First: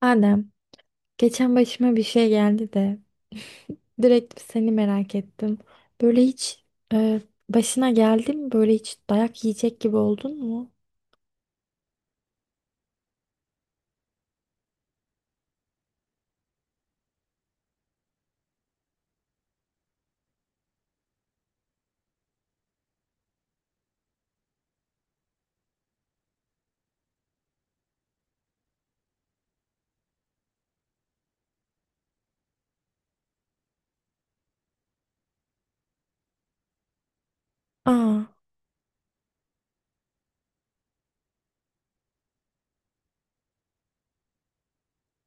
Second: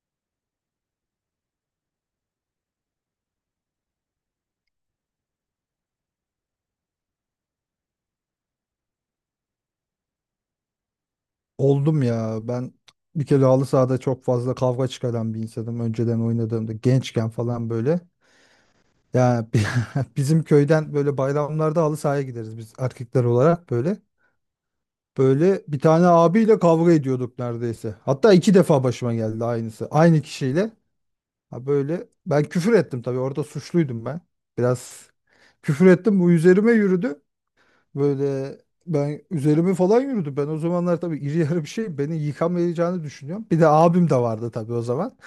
Adem, geçen başıma bir şey geldi de direkt seni merak ettim. Böyle hiç e, başına geldi mi? Böyle hiç dayak yiyecek gibi oldun mu? Oldum ya. Ben bir kere halı sahada çok fazla kavga çıkaran bir insanım. Önceden oynadığımda gençken falan böyle. Ya bizim köyden böyle bayramlarda halı sahaya gideriz biz erkekler olarak böyle. Böyle bir tane abiyle kavga ediyorduk neredeyse. Hatta iki defa başıma geldi aynısı. Aynı kişiyle. Ha, böyle ben küfür ettim, tabii orada suçluydum ben. Biraz küfür ettim, bu üzerime yürüdü. Aa, Böyle ben üzerime falan yürüdü. Ben o zamanlar tabii iri yarı bir şey, beni yıkamayacağını düşünüyorum. Bir de abim de vardı tabii o zaman.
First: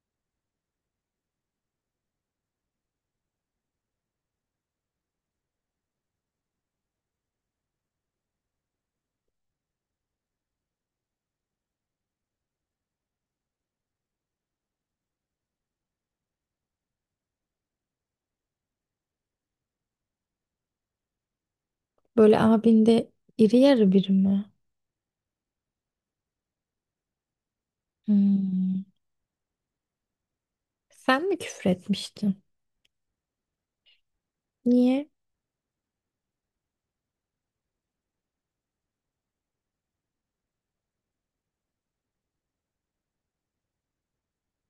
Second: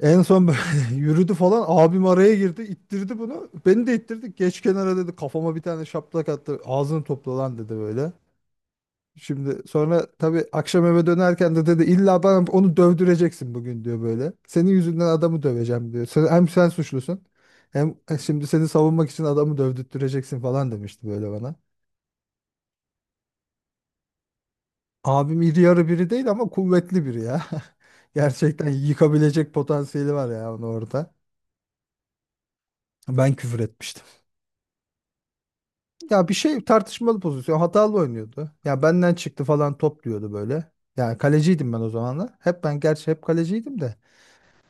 En son böyle yürüdü falan, abim araya girdi, ittirdi bunu. Beni de ittirdi. Geç kenara dedi, kafama bir tane şaplak attı. Ağzını topla lan dedi böyle. Şimdi sonra tabii akşam eve dönerken de dedi illa bana onu dövdüreceksin bugün diyor böyle. Senin yüzünden adamı döveceğim diyor. Sen, hem sen suçlusun, hem şimdi seni savunmak için adamı dövdürteceksin falan demişti böyle bana. böyle abinde iri yarı biri mi? Abim iri yarı biri değil ama kuvvetli biri ya. Gerçekten Hmm. yıkabilecek potansiyeli var ya onu orada. Sen mi küfür etmiştin? Ben küfür etmiştim. Niye? Ya bir şey, tartışmalı pozisyon. Hatalı oynuyordu. Ya benden çıktı falan top diyordu böyle. Yani kaleciydim ben o zamanlar. Hep ben, gerçi hep kaleciydim de.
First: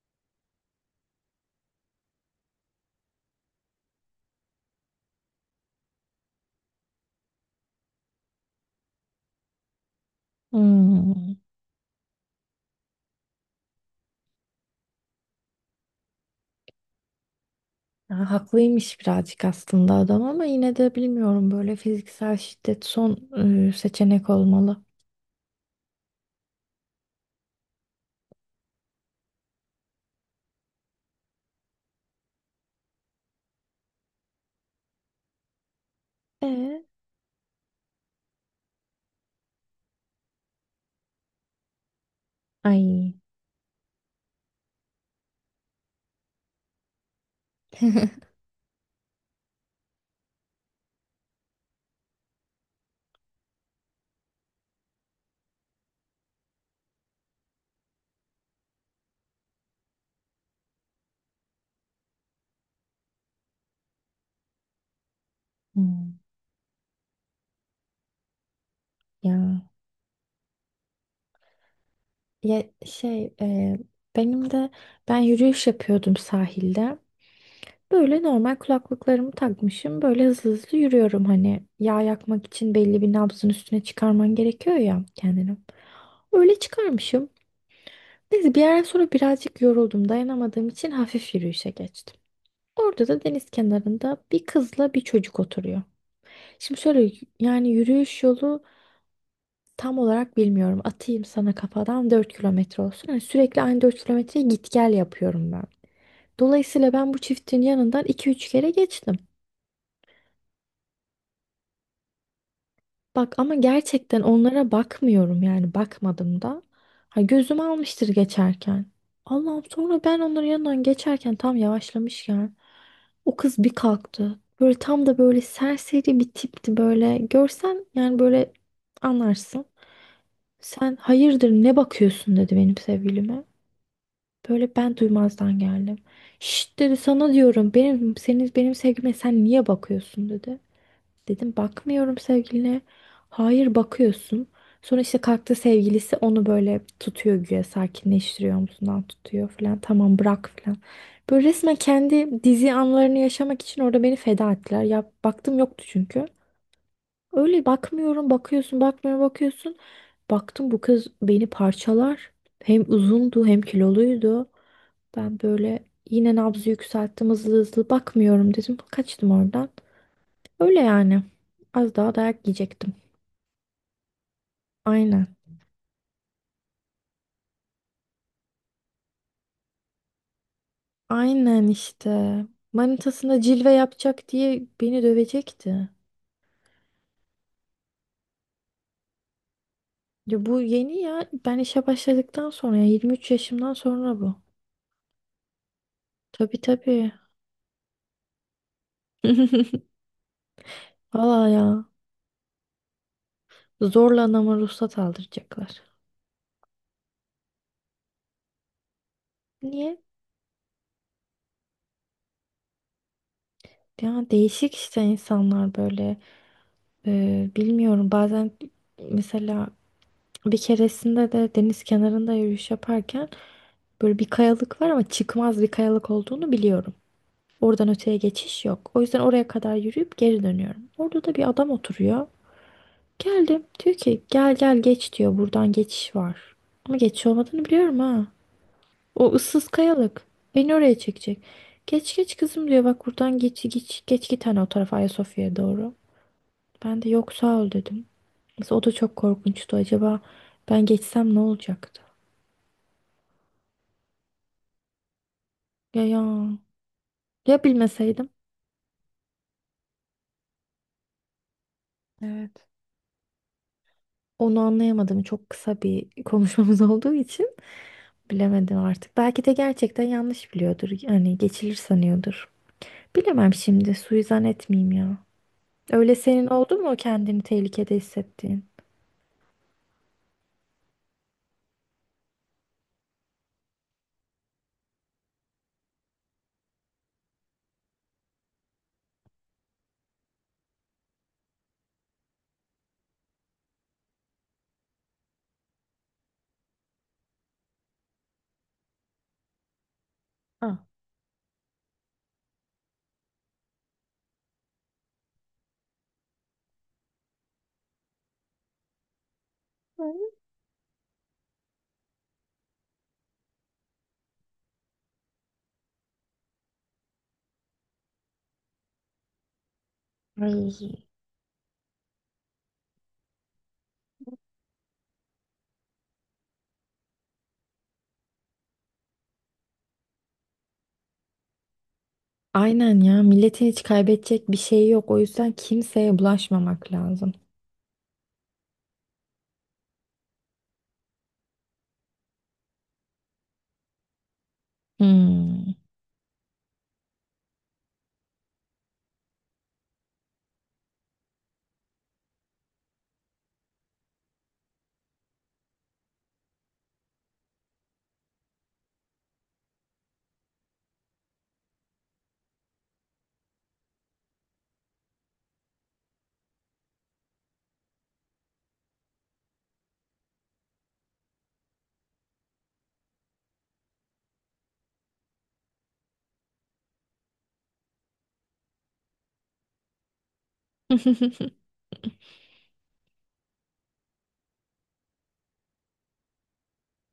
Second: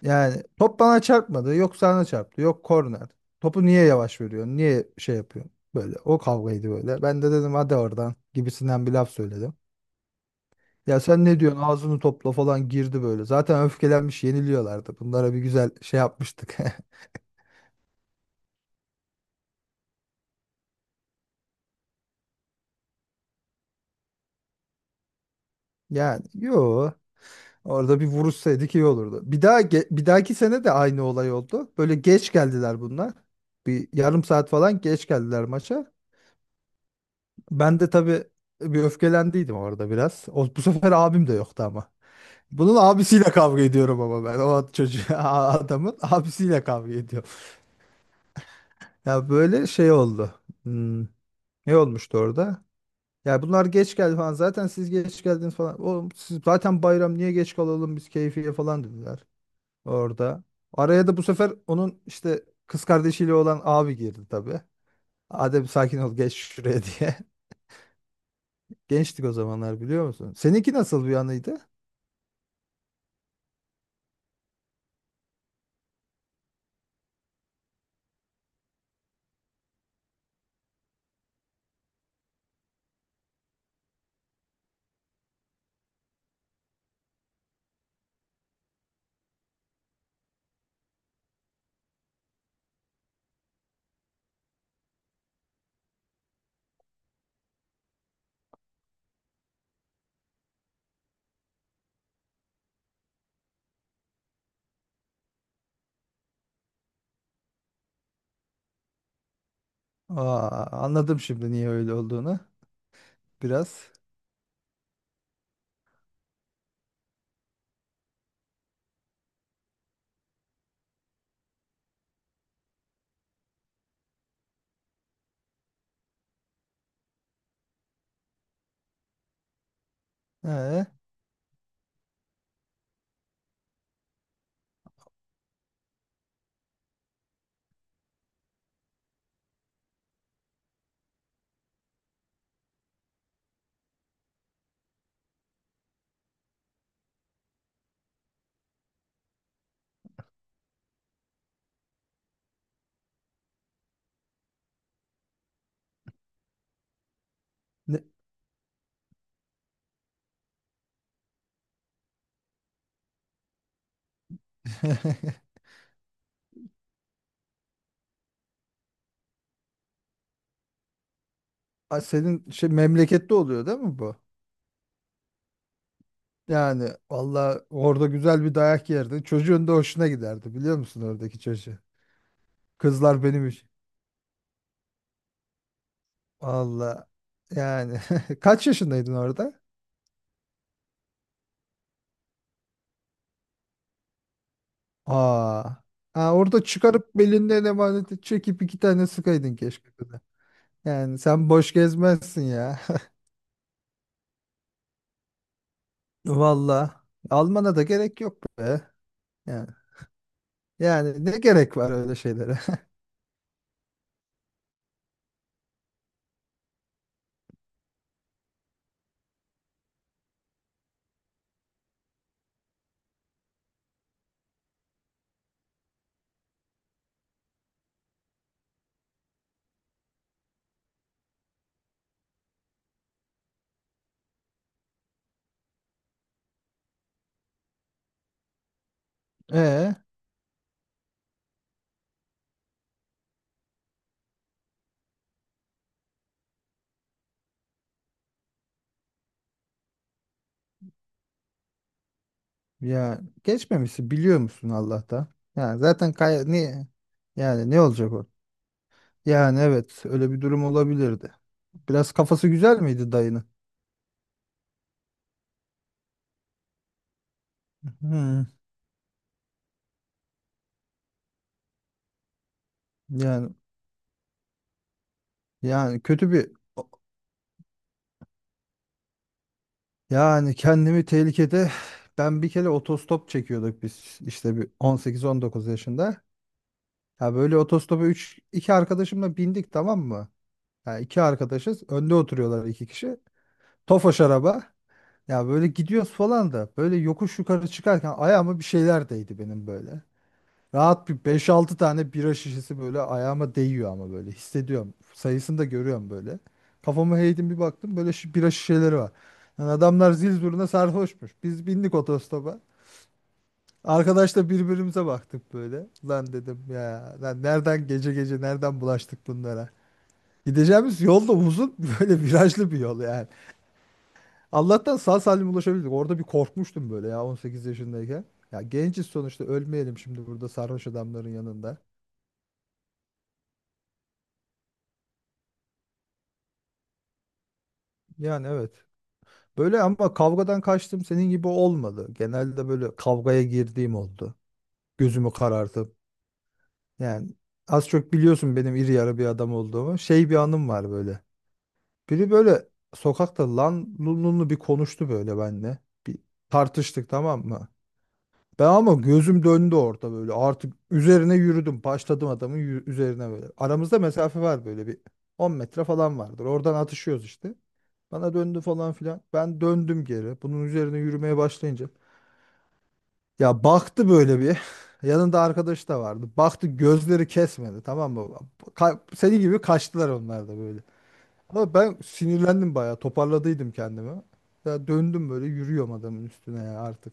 Yani top bana çarpmadı. Yok, sana çarptı. Yok, korner. Topu niye yavaş veriyorsun? Niye şey yapıyorsun? Böyle o kavgaydı böyle. Ben de dedim hadi oradan gibisinden bir laf söyledim. Ya sen Hmm. ne diyorsun, ağzını topla falan girdi böyle. Zaten öfkelenmiş, yeniliyorlardı. Bunlara bir güzel şey yapmıştık. Ya, haklıymış birazcık aslında adam ama yine de bilmiyorum böyle fiziksel şiddet son seçenek olmalı. Yani yo, orada bir vuruşsaydık iyi olurdu. Bir daha bir dahaki sene de aynı olay oldu. Böyle geç geldiler bunlar. Bir yarım saat falan geç geldiler maça. Ee? Ben de tabii bir öfkelendiydim orada biraz. O, bu sefer abim de yoktu ama. Bunun Ay. abisiyle kavga ediyorum ama ben. O çocuğu, adamın abisiyle kavga ediyorum. Ya böyle şey oldu. Hmm, ne olmuştu orada? Ya bunlar geç geldi falan. Zaten siz geç geldiniz falan. Oğlum siz zaten bayram niye geç kalalım biz keyfiye falan dediler orada. Araya da bu sefer onun işte kız kardeşiyle olan abi girdi tabii. Adem sakin ol, Hmm. geç şuraya diye. Gençtik o Ya. zamanlar, biliyor musun? Seninki nasıl bir anıydı? Ya benim de ben yürüyüş yapıyordum sahilde. Böyle normal kulaklıklarımı takmışım. Böyle hızlı hızlı yürüyorum, hani yağ yakmak için belli bir nabzın üstüne çıkarman gerekiyor ya kendini. Öyle çıkarmışım. Neyse bir yerden sonra birazcık yoruldum. Dayanamadığım için hafif yürüyüşe geçtim. Orada da deniz kenarında bir kızla bir çocuk oturuyor. Şimdi şöyle yani yürüyüş yolu. Tam olarak bilmiyorum. Atayım sana kafadan 4 kilometre olsun. Yani sürekli aynı 4 kilometreyi git gel yapıyorum ben. Dolayısıyla ben bu çiftin yanından iki üç kere geçtim. Aa, anladım şimdi niye öyle olduğunu Bak ama biraz. gerçekten onlara bakmıyorum yani, bakmadım da. Ha, gözüm almıştır geçerken. Allah'ım, sonra ben onların yanından geçerken tam yavaşlamışken o kız bir kalktı. Böyle tam da böyle serseri bir tipti böyle. Görsen yani, böyle anlarsın. Ee, Sen hayırdır, ne bakıyorsun dedi benim sevgilime. Böyle ben duymazdan geldim. Şşt dedi, sana diyorum, benim senin benim sevgilime sen niye bakıyorsun dedi. Dedim bakmıyorum sevgiline. Hayır bakıyorsun. Sonra işte kalktı sevgilisi, onu böyle tutuyor güya sakinleştiriyor, omzundan tutuyor falan. Tamam bırak falan. Böyle resmen kendi dizi anlarını yaşamak için orada beni feda ettiler. Ya baktım yoktu çünkü. Öyle ne- bakmıyorum, bakıyorsun, bakmıyorum, bakıyorsun. Baktım bu kız beni parçalar. Hem uzundu hem kiloluydu. Ben böyle yine nabzı yükselttim, hızlı hızlı bakmıyorum dedim. Kaçtım oradan. Öyle yani. Az Aa, daha dayak senin şey yiyecektim. memlekette oluyor değil mi bu? Aynen. Yani valla orada güzel bir dayak yerdi. Çocuğun da hoşuna giderdi, biliyor musun oradaki Aynen çocuğu? işte. Kızlar Manitasına benim için. cilve yapacak diye beni dövecekti. Valla yani kaç yaşındaydın orada? Ya bu yeni ya. Ben işe başladıktan sonra, ya 23 yaşımdan sonra bu. Aa. Ha, Tabii, orada tabii. çıkarıp belinden emaneti çekip iki tane sıkaydın keşke. Kıza. Yani sen Valla boş ya. gezmezsin ya. Zorla anama ruhsat aldıracaklar. Valla almana da gerek yok be. Yani, Niye? yani ne gerek var öyle şeylere? Ya değişik işte insanlar böyle. Bilmiyorum, bazen mesela bir keresinde de deniz kenarında yürüyüş yaparken böyle bir kayalık var ama çıkmaz bir kayalık olduğunu biliyorum. Oradan öteye geçiş yok. O yüzden oraya kadar yürüyüp geri dönüyorum. Orada da bir adam oturuyor. Geldim. Diyor ki gel gel geç diyor. Buradan geçiş var. Ama geçiş olmadığını biliyorum ha. O ıssız E kayalık. Beni oraya çekecek. Geç geç kızım diyor. Bak buradan geç geç geç git, hani o tarafa Ayasofya'ya doğru. Ben de yok sağ ol dedim. Mesela o da çok korkunçtu. Acaba ben geçsem ne olacaktı? ya geçmemişsin biliyor musun Allah'tan? Yani Ya zaten ya. Niye? Ya Yani ne olacak o? bilmeseydim. Yani evet, öyle bir durum olabilirdi. Biraz kafası Evet. güzel miydi dayının? Onu anlayamadım. Çok kısa bir konuşmamız olduğu için Hmm, bilemedim artık. Belki de gerçekten yanlış biliyordur. Yani geçilir sanıyordur. Bilemem yani şimdi. Suizan etmeyeyim ya. Öyle kötü senin bir, oldu mu kendini tehlikede hissettiğin? yani kendimi tehlikede, ben bir kere otostop çekiyorduk biz işte bir 18-19 yaşında. Ya böyle otostopa 3 iki arkadaşımla bindik, tamam mı? Ya iki arkadaşız. Önde oturuyorlar iki kişi. Tofaş araba. Ya böyle gidiyoruz falan da böyle yokuş yukarı çıkarken ayağıma bir şeyler değdi benim böyle. Ah. Rahat bir beş altı tane bira şişesi böyle ayağıma değiyor ama böyle hissediyorum. Sayısını da görüyorum böyle. Kafamı eğdim, bir baktım böyle bira şişeleri var. Yani adamlar zil zurna sarhoşmuş. Biz bindik otostopa. Arkadaşla birbirimize baktık böyle. Lan dedim ya lan nereden, gece gece nereden bulaştık bunlara. Gideceğimiz Ay. yol da uzun, böyle virajlı bir yol yani. Allah'tan sağ salim ulaşabildik. Orada bir korkmuştum böyle ya 18 yaşındayken. Ya genciz sonuçta, ölmeyelim şimdi burada sarhoş adamların yanında. Aynen ya, milletin hiç kaybedecek bir şeyi yok. O yüzden kimseye bulaşmamak lazım. Yani evet. Böyle ama kavgadan kaçtım senin gibi olmadı. Genelde böyle kavgaya girdiğim oldu. Gözümü Hmm. karartıp. Yani az çok biliyorsun benim iri yarı bir adam olduğumu. Şey bir anım var böyle. Biri böyle sokakta lan lunlu bir konuştu böyle benimle. Bir tartıştık, tamam mı? Ben ama gözüm döndü orada böyle. Artık üzerine yürüdüm. Başladım adamın üzerine böyle. Aramızda mesafe var böyle bir 10 metre falan vardır. Oradan atışıyoruz işte. Bana döndü falan filan. Ben döndüm geri. Bunun üzerine yürümeye başlayınca. Ya baktı böyle bir. Yanında arkadaş da vardı. Baktı, gözleri kesmedi, tamam mı? Seni gibi kaçtılar onlar da böyle. Ama ben sinirlendim bayağı. Toparladıydım kendimi. Ya döndüm böyle yürüyorum adamın üstüne ya artık.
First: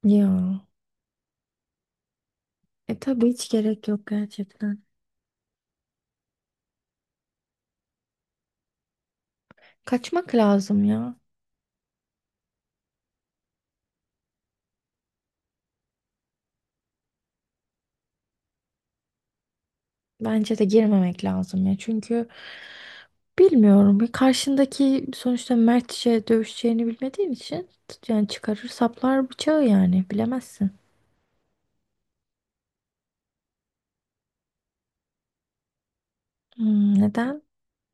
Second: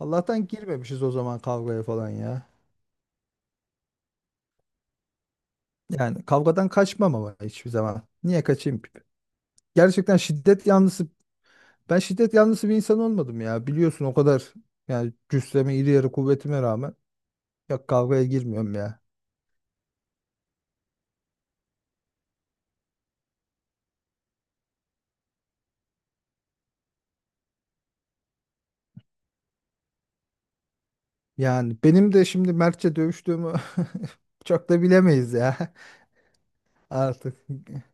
Allah'tan Ya. girmemişiz o zaman kavgaya falan ya. E tabii, hiç gerek yok gerçekten. Yani kavgadan kaçmam ama hiçbir zaman. Niye kaçayım ki? Gerçekten Kaçmak şiddet lazım yanlısı. ya. Ben şiddet yanlısı bir insan olmadım ya. Biliyorsun o kadar, yani cüsseme, iri yarı kuvvetime rağmen ya kavgaya girmiyorum ya. Bence de girmemek lazım ya. Çünkü bilmiyorum. Bir karşındaki sonuçta mertçe dövüşeceğini bilmediğin için, yani çıkarır saplar bıçağı, yani bilemezsin. Yani benim de şimdi mertçe dövüştüğümü çok da bilemeyiz ya Hmm, artık. neden?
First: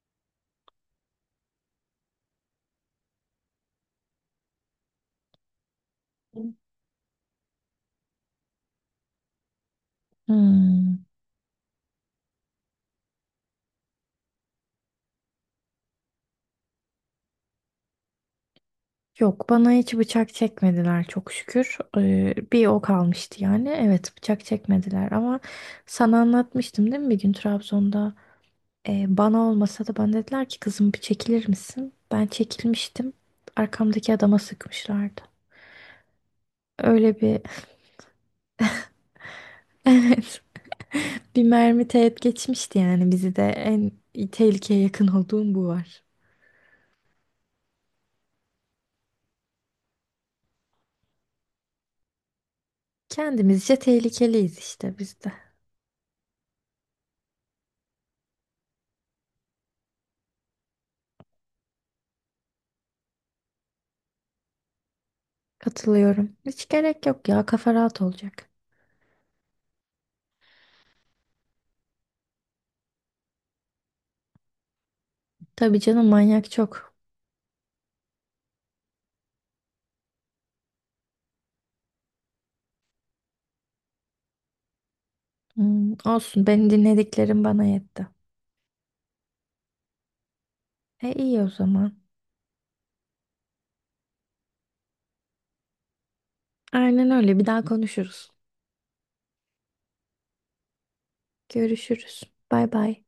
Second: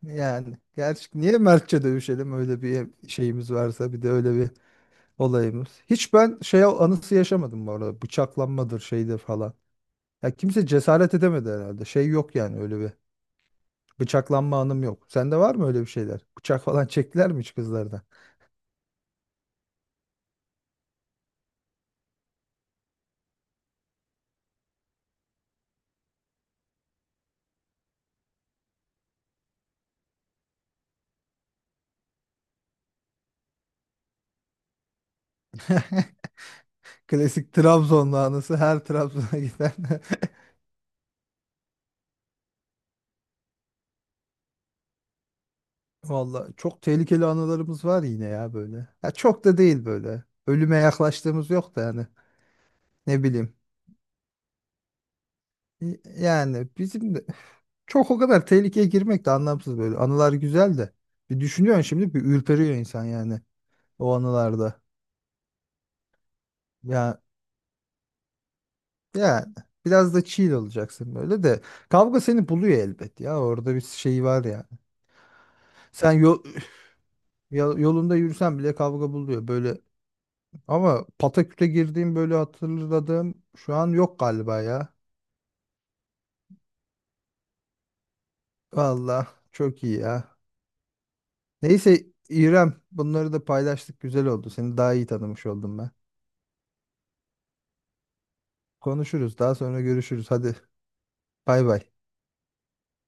Yani gerçi niye mertçe dövüşelim, öyle bir şeyimiz varsa, bir de öyle bir olayımız. Hiç ben şey anısı yaşamadım bu arada. Bıçaklanmadır şeyde falan. Ya kimse Hmm. cesaret edemedi herhalde. Şey yok yani öyle bir. Bıçaklanma anım yok. Sende var mı öyle bir şeyler? Bıçak falan çektiler mi hiç kızlardan? Yok, bana hiç bıçak çekmediler çok şükür. Bir o kalmıştı yani. Evet, bıçak çekmediler ama sana anlatmıştım değil mi bir gün Trabzon'da. Bana olmasa da bana dediler ki kızım bir çekilir misin? Ben çekilmiştim. Arkamdaki adama sıkmışlardı. Öyle bir Klasik Trabzonlu anısı her Trabzon'a giden. evet, bir mermi teğet geçmişti yani, bizi de en tehlikeye yakın olduğum bu var. Vallahi çok tehlikeli anılarımız var yine ya böyle. Ya çok da değil böyle. Ölüme yaklaştığımız yok da yani. Ne bileyim. Kendimizce tehlikeliyiz işte biz de. Yani bizim de çok o kadar tehlikeye girmek de anlamsız böyle. Anılar güzel de. Bir düşünüyorsun şimdi bir ürperiyor insan yani o anılarda. Katılıyorum. Hiç gerek Ya, yok ya, kafa rahat olacak. yani biraz da chill olacaksın böyle de. Kavga seni buluyor elbet ya. Orada bir şey var yani. Tabii canım, Sen yol, manyak çok. Yolunda yürüsen bile kavga buluyor böyle. Ama Pataküt'e girdiğim böyle hatırladığım şu an yok galiba ya. Hmm, olsun, benim dinlediklerim bana yetti. Valla çok iyi ya. E iyi o zaman. Neyse İrem, bunları da paylaştık, güzel oldu. Seni daha iyi tanımış oldum ben. Aynen, öyle bir daha konuşuruz. Konuşuruz, daha sonra görüşürüz. Hadi bay bay. Görüşürüz. Bay bay.